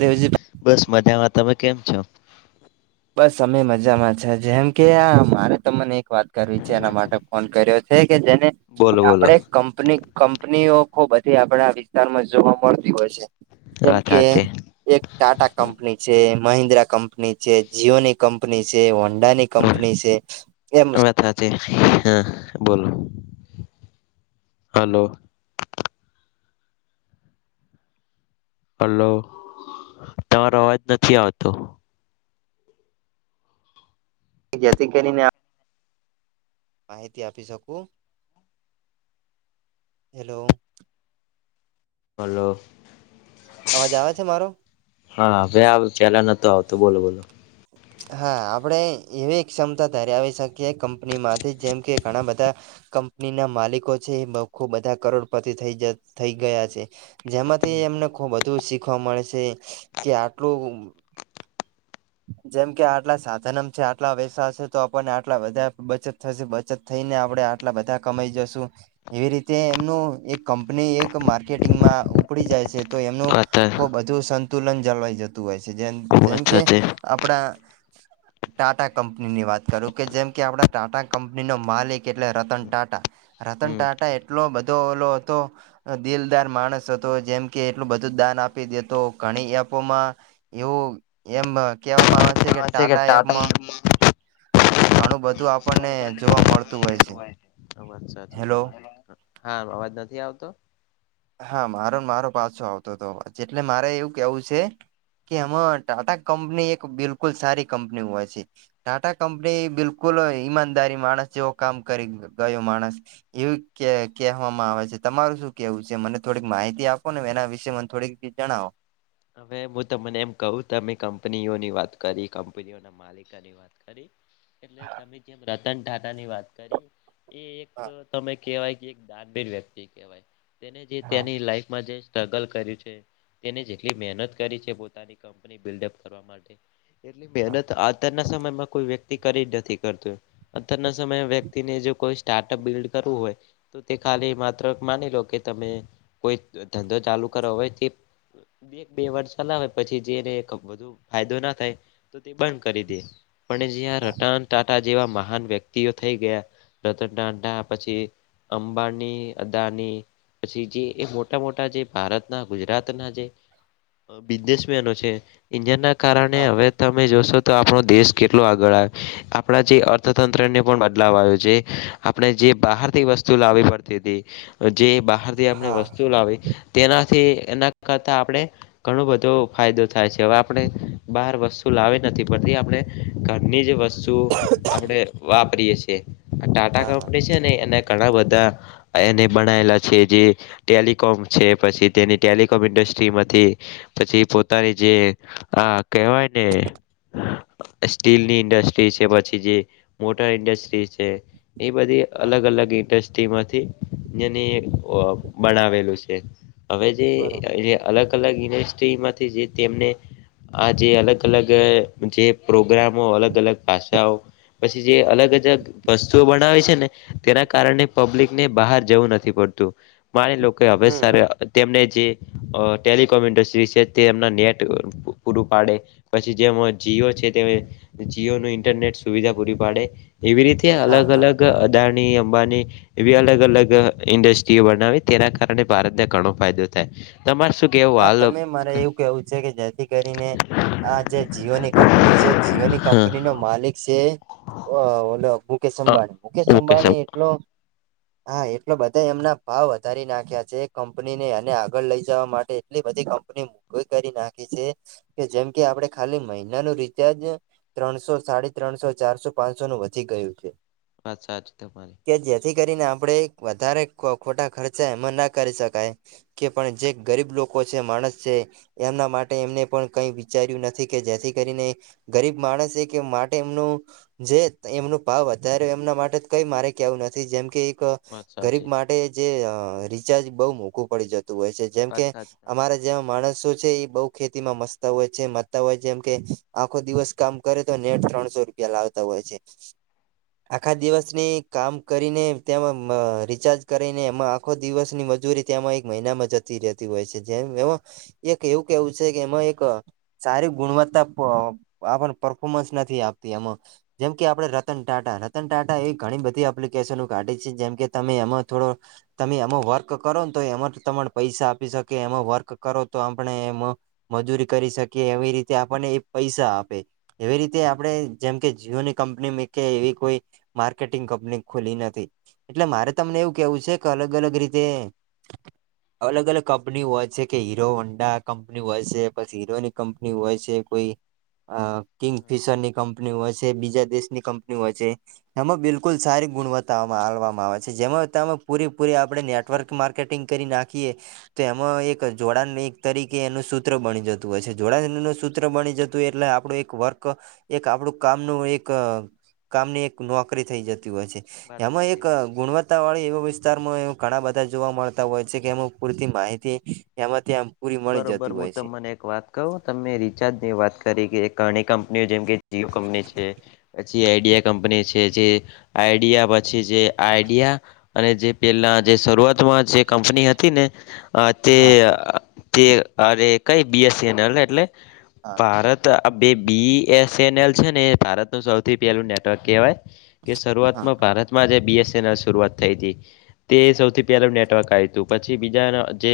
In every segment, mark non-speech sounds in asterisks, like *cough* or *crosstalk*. દેજી *inaudible* બસ મજામાં તમે કેમ છો બસ અમે મજામાં છે જેમ કે આ મારે તમને એક વાત કરવી છે એના માટે ફોન કર્યો છે. કે જેને બોલો બોલો આપડે કંપની કંપનીઓ ખુબધી આપડા વિસ્તારમાં જોવા મળતી હોય છે. જેમ વાત કે હાચે એક ટાટા કંપની છે મહિન્દ્રા કંપની છે. જીઓની કંપની છે હોન્ડા ની કંપની છે. એમ સાચુ હા બોલો હલો હલો તમારો અવાજ નથી આવતો જેથી કરીને માહિતી આપી શકું હેલો ફોલો અવાજ આવે છે મારો હા ભવે પેલા *unintelligible* નતતો આવતોું બોલો બોલો હા આપણે એવી ક્ષમતા ધરાવી શકીએ કંપનીમાંથી જેમ કે ઘણા બધા- કંપની ના માલિકો છે એ બખુ બધા કરોડ પરથી થ થઈ ગયા છે. જેમાંથી એમને ખબ બધું શીખવા મળે છે. કે આટલું જેમ કે આટલા સાધનમ છે આટલા વૈસા છે તો આપણને આટલા વધધારે બચત થશે. બચત- થઈને આપણે આટલા બધા કમાઈ જશું. એવી રીતે એમનું એક કંપની એક માર્કેટિંગમાં ઉપડી જાય છે. તો એમનું વાત ખુબ બધું સંતુલન જળવાઈ જતું હોય છે જેમ જેમ વાત કે. હાચે આપણા- ટાટા કંપનીની વાત કરું કે જેમ કે આપણા ટાટા કંપનીનો માલિક એટલે રતન ટાટા- -રતન હમ ટાટા એટલો બધો ઓલો હતો. દિલદાર માણસ હતો જેમ કે એટલું બધું દાન આપી દેતો ઘણી એપોમાં- એવું એમ કેહેવામાં આવે છે કે ટાટા એપમાં- ઘણું બધું આપણને જોવા મળતું હોય છે. અ વાત સાચી હેલો તમારે હા અવાજ નથી આવતો *unintelligible* હા મારો ને મારો પાછો આવતો હતો એટલે મારે એવું કેવું છે કે આમાં ટાટા- કંપની એક બિલકુલ સારી કંપની હોય છે. ટાટા કંપની બિલકુલ ઈમાનદારી માણસ જેવો કામ કરી ગયો માણસ. એવું કે કહેવામાં આવે છે તમારું શું કેવું છે. જે મને થોડીક માહિતી આપો ને એના વિશે મને થોડીકી જણાવો. હવે હું તમને એમ કહું તમે કંપનીઓની વાત કરી કંપનીઓ ના માલિકાની વાત. એટલે તમે જેમ રતન ટાા ની વાત કરી એ એક હા તમે. કેહેવાય કે એક દાનબેન વ્યક્તિ કહેવાય તેને જે હા તેની લાઈફમાં જે. સગ છે તે જેલી મનત કરી છે પોતાની કપની બડઅપ કરવા માટે એટલી હા મહેનત આતારના સમયમાં કોઈ વ્યક્તિ કરી જ નથી કરત અત્યારના સમયે વ્યક્તિને જો કોઈ સ્ટાર્ટઅપ બિલ્ડ કરવું હોય? તો તે ખાલી માત્ર માની લો કે તમે કોઈ ધંધો ચાલુ કરો હોવે તે. એક બે વર્ષ ચલાવેય પછી જેને બધુ ફાયદો ના થાય તો તે બંધ કરી દે- પણ જ્યાં હા રતન ટાંટા જેવા મહાન વ્યક્તિઓ થઈ ગયા રતન ટાંટા પછી. અંબાણી અદાની- પછી જે એ મોટા મોટા જે ભારતના ગુજરાત ના જે બિઝનેસમેનો છે જ ના કારણે હવે હા ત તમે જોશો તો આપણો દેશ કેટલો આગળ આવે આપણા જે અર્થતંત્ર ને પણ બદલાવ આવ્યો છે આપણે જે બહાર વસ્તુ લાવવી પડતી હતી. જે બહારથી હા આપણે હા વસ્તુઓ લાવી તેનાથી એના કરતા આપણે- ઘણો બધો ફાયદો થાય છે હવે આપણે બહાર વસ્તુ લાવી નથી પરતી આપણે ઘરની જ વસ્તુ- આપણે વાપરીએ છીએ ટાટા હા હા કંપની છે ને એના ઘણા બધા- એને બનાયેલા છે જે ટેલિકમ છે પછી તેની ટેલિકોમ ઇન્ડસ્ટ- પછી પોતાની જે આ કહેવાય ને - સ્ટીલ ની ઇન્ડસ્ટ્રી છે પછી જે મોટર ઇન્ડસ્ટ્રી છે. એ બધી અલગ અલગ ઇન્ડસ્ટ્રી - તેમાંથી બનાવેલું છે હવે જે બરોબર *inaudible* અલગ અલગ યુનિવર્સ્ટ્રીમાંથી જે તેમને આ જે અલગ અલગ જે પ્રોગ્રામો અલગ અલગ ભાષાઓ પછી જે અલગ અજગ- વસ્તુઓ બનાવે છે ને તેના કારણે પબ્લિક ને બહાર જવું નથી પડતું. માની લો કે હવે સર હમ તેમને જે? અ ટેલિકોમ ઇન્ડસ્ટ્રી છે તે એમના નેટ પૂરું પાડે! પછી જેમ જીઓ છે તે જીઓનું ઇન્ટરનેટ સુવિધા પૂરી પાડે એવી રીત ત્યાં હા અલગ હા અલગ અદાણી અંબાની એવી અલગ અલગ ઇન્ડસ્ટ્રીઓ બનાવી તેના કારણે ભારતને ઘણો ફાયદો થાય. તમારે શું કેવું હા હાલ તમે મારે એવું કેવું છે કે જેથી કરીને આ જે જીઓ ની કંપની છે જીઓ ની હા કંપની નો માલિક છે ઓ ઓલો મુકેશ અ અંબાણી મુકેશ ઓકે સર અંબાણી એટલો હા એટલો બધા એમના ભાવ વધારી નાખ્યા છે કંપની ને અને આગળ લઇ જવા માટ ટે એટલી બધી કંપની *unintelligible* કરી નાખી છે. કે જેમ કે આપડે ખાલી મહિનાનું રિચાર્જ ત્રણસો સાડી ત્રણસો ચારસો પાંચસો નું વધી ગયું છે. વાત સાચી તમારી. કે જેથી કરીને આપણેે વધારે ખો ખોટા ખર્ચા એમાં ના કરી શકાય કે પણ જે ગરીબ લોકો છે માણસ છે એમના માટે એમને પણ કંઈ વિચાર્યું નથી કે જેથી કરીને ગરીબ માણસ છે કે માટે એમનું જે એમનું ભાવ અત્યારે એમના માટે કઈ મારે કેવું નથી જેમ કે કા વાત ગરીબ સાચી માટે જે રિચાર્જ બહુ મોંઘું પડી જતું હોય છે જે વાત કે સાચી તમારી અમારા જેવા માણસો છે ઈ બહુ ખેતી માં મસ્તા હોય છે મતા હોય જેમ કે આખો દિવસ કામ કરે તો નેટ ત્રણસો રૂપ પિયા લાવતા હોય છે. આખા હમ દિવસની કામ કરીને તેમાં આ રિચાર્જ કરીને એમાં આખો દિવસની મજૂરી ત્યામાં એક મહિનામાં જતી રહેતી હોય છે જેમ એમાં એક એવું કેવું છે કે એમાં એક સારી ગુણવત્તા આપ આ પરફોર્મન્સ નથી આપતી એમાં. જેમ કે આપણે રતન ટાટા રતન ટાટા એવી ઘણી બધી એપ્લિકેશનો કાઢી છે જેમ કે તમે એમાં થોડો તમે એમાં વર્ક કરો ને તો એમાં તને પૈસા આપી શકે એમાં વર્ક કરો તો આપણે એમાં મજૂરી કરી શકીએ એવી રીતે આપણને એ પૈસા આપે. એવી રીતે આપડે જેમ કે જીઓની કંપની મી કે એવી કોઈ માર્કેટિંગ કંપની ખુલી નથી. એટલે મારે તમને એવું કેવું છે કે અલગ અલગ રીતે અલગ અલગ કંપની હોય છે કે હીરો વંડા કંપની હોય છે પછી હીરોની કંપની હોય છે કોઈ અ કિંગ હમ ફિશર ની કંપની હોય છે બીજા દેશની કંપ ની હોય છે એમાં બિલકુલ સારી ગુણવત્તામાંવામાં આવે છે જેમાં તમે પૂરીપૂરી આ આપણે વાત નેટવર્ક સાચી માર્કેટિંગ કરી નાખીએ તો એમાં એક જોડાણ એક તરીકે એનું સૂત્ર બની જતું હય છે જોડાણ નું સૂત્ર બની જતુંય એટલે આપણું એક એક વર્ક એક આપડું કામનું એક કામની એક નોકરી થઈ જતી હોય છે. વાત એમાં એક સાચી ગુણવત્તા વાળી એવા વિસ્તારમાં ઘણા બધા જોવા મળતા હોય છે કે એમાં પૂરતી માહિતી એમાં થી એમ પૂરી મળી બરોબર જતી હું હોય છે. તમને વાત કું તમે રિચાર્જ ની વાત કરી કે ઘણી કંપનીઓ જેમ કે જીઓ કંપની છે. પછી આઈડિયા કંપની છે જે આઈડિયા પછી જે આઈડિયા અને જે પેલા જે શરૂઆતમાં જે કંપની હતી ને આ તે હા તે અરે કઈ બીએસ એન એલ એટલે હા ભારત આ બે બી એસ એન એલ છે ને ભારત સૌથી પહેલું નેટવર્ક કહેવાય કે હા શરૂઆતમાં ભારતમાં આજે બીએસનલ શરૂઆત થઈ હતી. તે સૌથી પહેલું નેટવર્ક આવી હતું પછી બીજા જે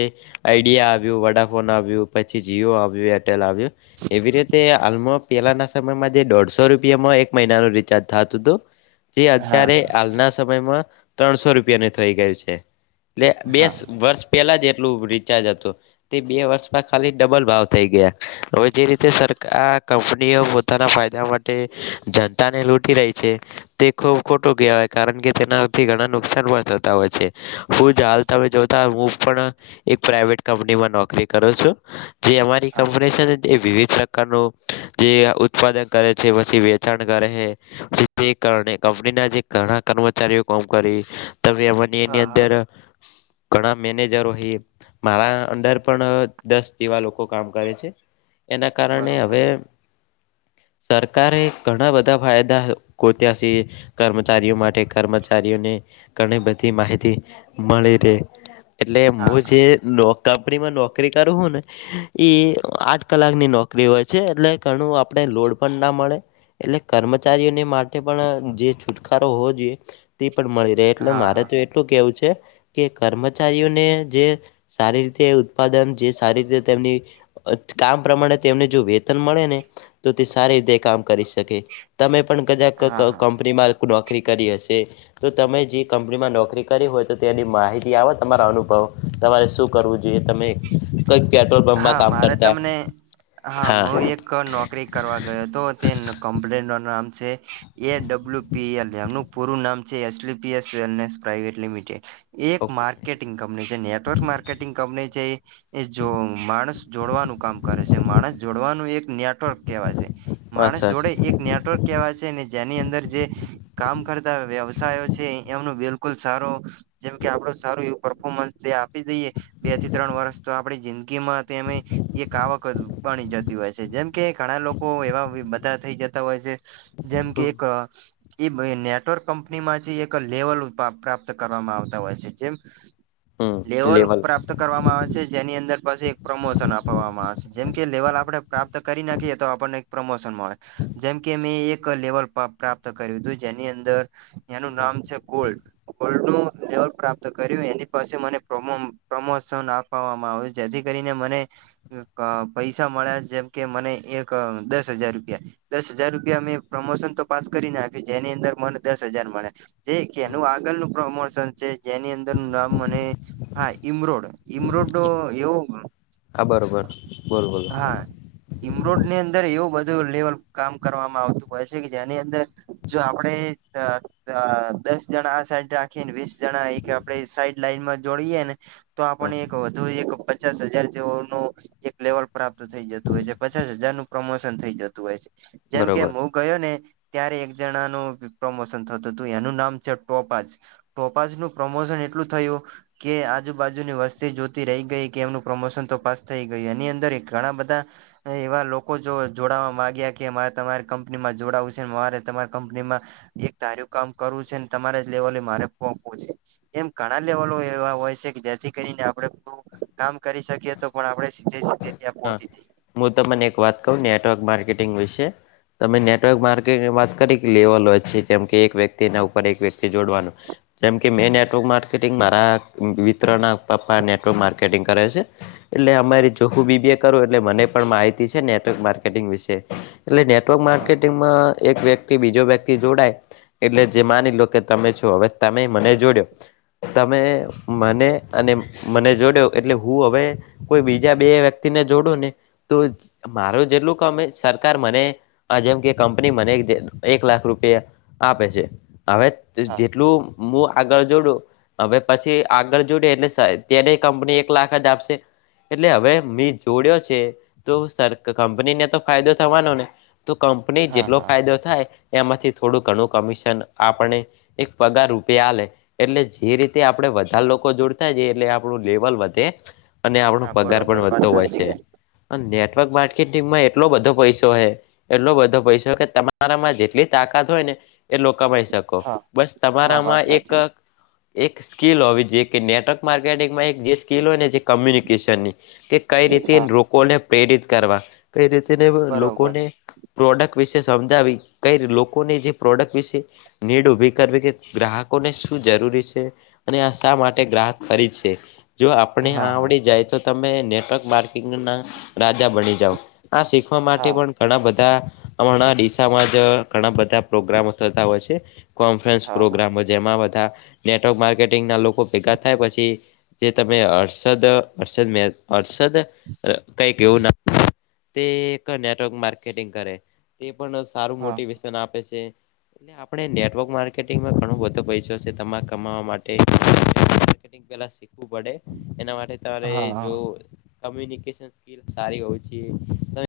આઈડિયા જિયો વડાફોન આવ્યું પછી જીઓ આવ્યું એરટેલ આવ્યું એવી રીતે હાલમાં પેલાના સમયમાં જે દોઢસો રૂપિયામાં એક મહિનાનું રિચાર્જ થતું હતું જે અત્યારે હા હાલના સમયમાં ત્રણસો રૂપિયાનું થઈ ગયું છે. એટલે બે હા વર્ષ પેલા જ એટલું રિચાર્જ હતું. તે બે વર્ષમાં ખાલી ડબલ ભાવ થઈ ગયા હવે જે રીતે સરકાર કંપનીઓ વા પોતાના ફાયદા માટે જનતા ને લૂટી રહી છે. તે ખૂબ ખોટો કહેવાય કારણ કે તેનાથી ઘણા નુકસાન પણ થતા હોય છે. હું જ હાલ તમે જોતા હું પણ એક પ્રાઇવેટ કંપનીમાં નોકરી કરું છું. જે અમારી હા કંપની છે ને એ વિવિધ નું જે ઉત્પાદન કરે છે પછી વેચાણ કરે છે. તે કારણે કંપની ના જે ઘણા કર્મચારીઓ કોમ કરી તમે એ ને એની હા હા અંદર ગણા મેનેજર હોય મારા અંડર પણ દસ જેવા લોકો કામ કરે છે એના કારણે બરોબર હવે સરકારે ઘણા બધા ફાયદા ગોત્યા છે. કર્મચારીઓ માટે કર્મચારીઓને ઘણી બધી માહિતી મળી રહે એટલે મું હા જે નો કાપરીમાં નોકરી કરું હું ને ઈ આઠ કલાક ની નોકરી હોય છે એટલે ઘણું આપણે લોડ પણ ના મળે એટલે કર્મચારીઓને માટે પણ જે છુટકારો હોવો જોઈએ તે પણ મળે એટલે હા મારે તો એટલું કેવું છે કે કર્મચારીઓને જે સારી તે ઉત્પાદન જે સારી રીતે તેમની કામ પ્રમાણે તેમને જો વેતન મળે ને તો તે સારી રીતે કામ કરી શકે તમે પણ કદાક હા હા કંપની માં નોકરી કરી હશે તો તમે જે કંપનીમાં નોકરી કરી હોય તો તેની માહિતી આવો તમારા અનુભવ તમારે શું કરવું જોઈએ તમે કઈક પેટ્રોલ પંપમાં હા કામ મારે કરતા તમને હા મું એક નોકરી કરવા ગયો હતો તેન કંપનીનું નામ છે એ ડબલ્યુ પી એલ એમનું પૂરું નામ છે H P S wellness private limited એક ઓકે માર્કેટિંગ કંપની છે, નેટવર્ક માર્કેટિંગ કંપની છે એ જો માણસ જોડવાનું કામ કરે છે, માણસ જોડવાનું એક નેટવર્ક કહેવાય છે. માણસ મસાજ જોડે એક નેટવર્ક કેવા છે, ને જેની અંદર જે કામ કરતા વ્યવસાયો છે, એમનું બિલકુલ સારો જેમકે આપણું સારું એવું પરફોર્મન્સ જે આપી દઈએ બે થી ત્રણ વર્ષ. તો આપણે જિંદગીમાં અમે એક આવક બની જતી હોય છે, જેમ કે ઘણા લોકો એવા બધા થઈ જતા હોય છે. જેમ કે એક હમ એ નેટવર્ક કંપની માંથી એક લેવલ પ્રાપ્ત કરવામાં આવતા હોય છે જેમ લેવલ પ્રાપ્ત કરવામાં આવે છે. જેની અંદર પાછી એક પ્રમોશન આપવામાં આવે છે, જેમ કે લેવલ આપણે પ્રાપ્ત કરી નાખીએ તો આપણને પ્રમોશન મળે. જેમકે મેં એક લેવલ પ્રાપ્ત કર્યું હતું જેની અંદર એનું નામ છે ગોલ્ક ગોલ્ડનું લેવલ પ્રાપ્ત કર્યું એની પાછળ મને પ્રમોશન આપ વામાં આવે જેથી કરીને મને પૈસા મળ્યા જેમ કે મને દસ હજાર રૂપિયા દસ હજાર રૂપિયા મે પ્રમોશન તો પાસ કરી નાખ્યું, જેની અંદર મને દસ હજાર મળે. જે કે એનું આગળનું પ્રમોશન છે જેની અંદરનું નામ મને હા ઈમરોડ ઇમરોડ એવું હા, બરોબર. બોલો બોલો હા. ઈમરોડની અંદર એવું બધું લેવલ કામ કરવામાં આવતું હોય છે, કે જેની અંદર જો આપણે દસ જણા આ સાઈડ રાખી ને વીસ જણા એક આપણે સાઈડ લાઈનમાં જોડીએ ને તો હ આપણને એક વધુ એક પચાસ હજાર જેવોનું એક લેવલ પ્રાપ્ત થઈ જતું હોય છે. પચાસ હજારનું પ્રમોશન થઈ જતું હોય છે. જેમ કે બરોબર *inaudible* ગયો ને ત્યારે એક જણાનું પ્રમોશન થતું તું. એનું નામ છે ટોપાજ. ટોપાસનું પ્રમોશન એટલું થયું કે આજુબાજુની વસ્તી જોતી રહી ગઈ કે એમનું પ્રમોશન તો પાસ થઈ ગયું એની અંદર ઘણા બધા એવા લોકો જોડાવા માંગ્યા કે મારે તમારી કંપનીમાં જોડાવું છે મારે તમારી કંપનીમાં એક તારું કામ કરવું છેને તમારા જ લેવલે મારે પહોંચવું છે. એમ ઘણા લેવલો એવા હોય છે કે જેથી કરીને આપણે થોડું કામ કરી શકીએ. તો પણ આપણે સીધે-સીધે ત્યાં પહોકી જઈએ. મું તમને એક વાત કહું નેટવર્ક માર્કેટિંગ વિશે? તમે નેટવર્ક માર્કેટની વાત કરી કે લેવલ હોય છે. જેમ કે એક વ્યક્તિના ઉપર એક વ્યક્તિ જોડવાનું. જેમ કે મેં નેટવર્ક માર્કેટિંગ મારા મિત્રના પપ્પા નેટવર્ક માર્કેટિંગ કરે છે. એટલે હા અમારી જોખું બી બી એ કરું એટલે મને પણ માહિતી છે નેટવર્ક માર્કેટિંગ વિશે. એટલે નેટવર્ક હા માર્કેટિંગમાં એક વ્યક્તિ બીજો વ્યક્તિ જોડાય એટલે જે માની લો કે તમે છો હવે તમે મને જોડ્યો. તમે મને અને મને જોડ્યો એટલે હું હવે કોઈ બીજ જ્યાં બે વ્યક્તિને જોડો ને તો જ મારું જેટલું કમે સરકાર મને અ જેમ કે કંપની મને એક લાખ રૂપિયા આપે છે. હવે હા જેટલું મું આગળ જોડું હવે પછી આગળ જોડે એટલે સ તેને કંપની એક લાખ જ આપશે. એટલે હવે મે જોડ્યો છે તો સર કંપનીને તો ફાયદો થવાનો ને? તો કંપની હા જેટલો હા ફાયદો થાય એમાંથી થોડું ઘણું કમિશન આપણે એ પગાર રૂપિયા આલે. એટલે જે રીતે આપણે વધાર લોકો જોડતા જઈએ એટલે આપણું લેવલ વધે અને આપ હા પગાર પણ બરોબર વાત વધતો હોય સાચી છે. કરી અને નેટવર્ક માર્કેટિંગમાં એટલો બધો પૈસો હે એટલો બધો પૈસો કે તમારામાં જેટલી તાકાત હોય ને એટલો કમાઈ શકો. હા બસ હા વાત તમારામાં એક સાચી એક સ્કિલ હોવી જોઈએ કે નેટવર્ક માર્કેટિંગમાં એક જે સ્કિલ હોય ને જે કમ્યુનિકેશ કેશનની કે કઈ રીતે હા લોકોને પ્રેરિત કરવા, કઈ રીતેને બરોબર લોકોને પ્રોડક્ટ વિશે સમજાવી, કઈ લોકોને જે પ્રોડક્ટ વિશે નીડ ઉભી કરવી કે ગ્રાહકોને શું જરૂરી છે. અને આ શા માટે ગ્રાહક ખરીદશે. જો આપણે આ હા હા આવડી જાય તો તમે નેટવર્ક માર્કિંગના રાજા બની જાવ આ શીખ વા માટે હા પણ ઘણા બધા હમણાં દિશામાં જ ઘણા બધા પ્રોગ્રામો થતા હોય છે. કોન્ફરન્સ હા પ્રોગ્રામો જેમાં બધા નેટવર્ક માર્કેટિંગના લોકો ભેગા થાય પછી જે તમે હર્ષદ હર્ષદ મેં હર્ષદ અ કંઈક એવું નામ તે એક નેટવર્ક માર્કેટિંગ કરે. તે પણ સારું હા મોટિવેશન આપે છે. એટલે આપણે નેટવર્ક માર્કેટિંગમાં ઘણો બધો પૈસો છે. તમાર કમાવા માટે *inaudible* ઈ પેલા શીખવું પડે. એના માટે તમારે હા હા જો કમ્યુનિકેશન સ્કીલ સારી હોવી જોઈએ.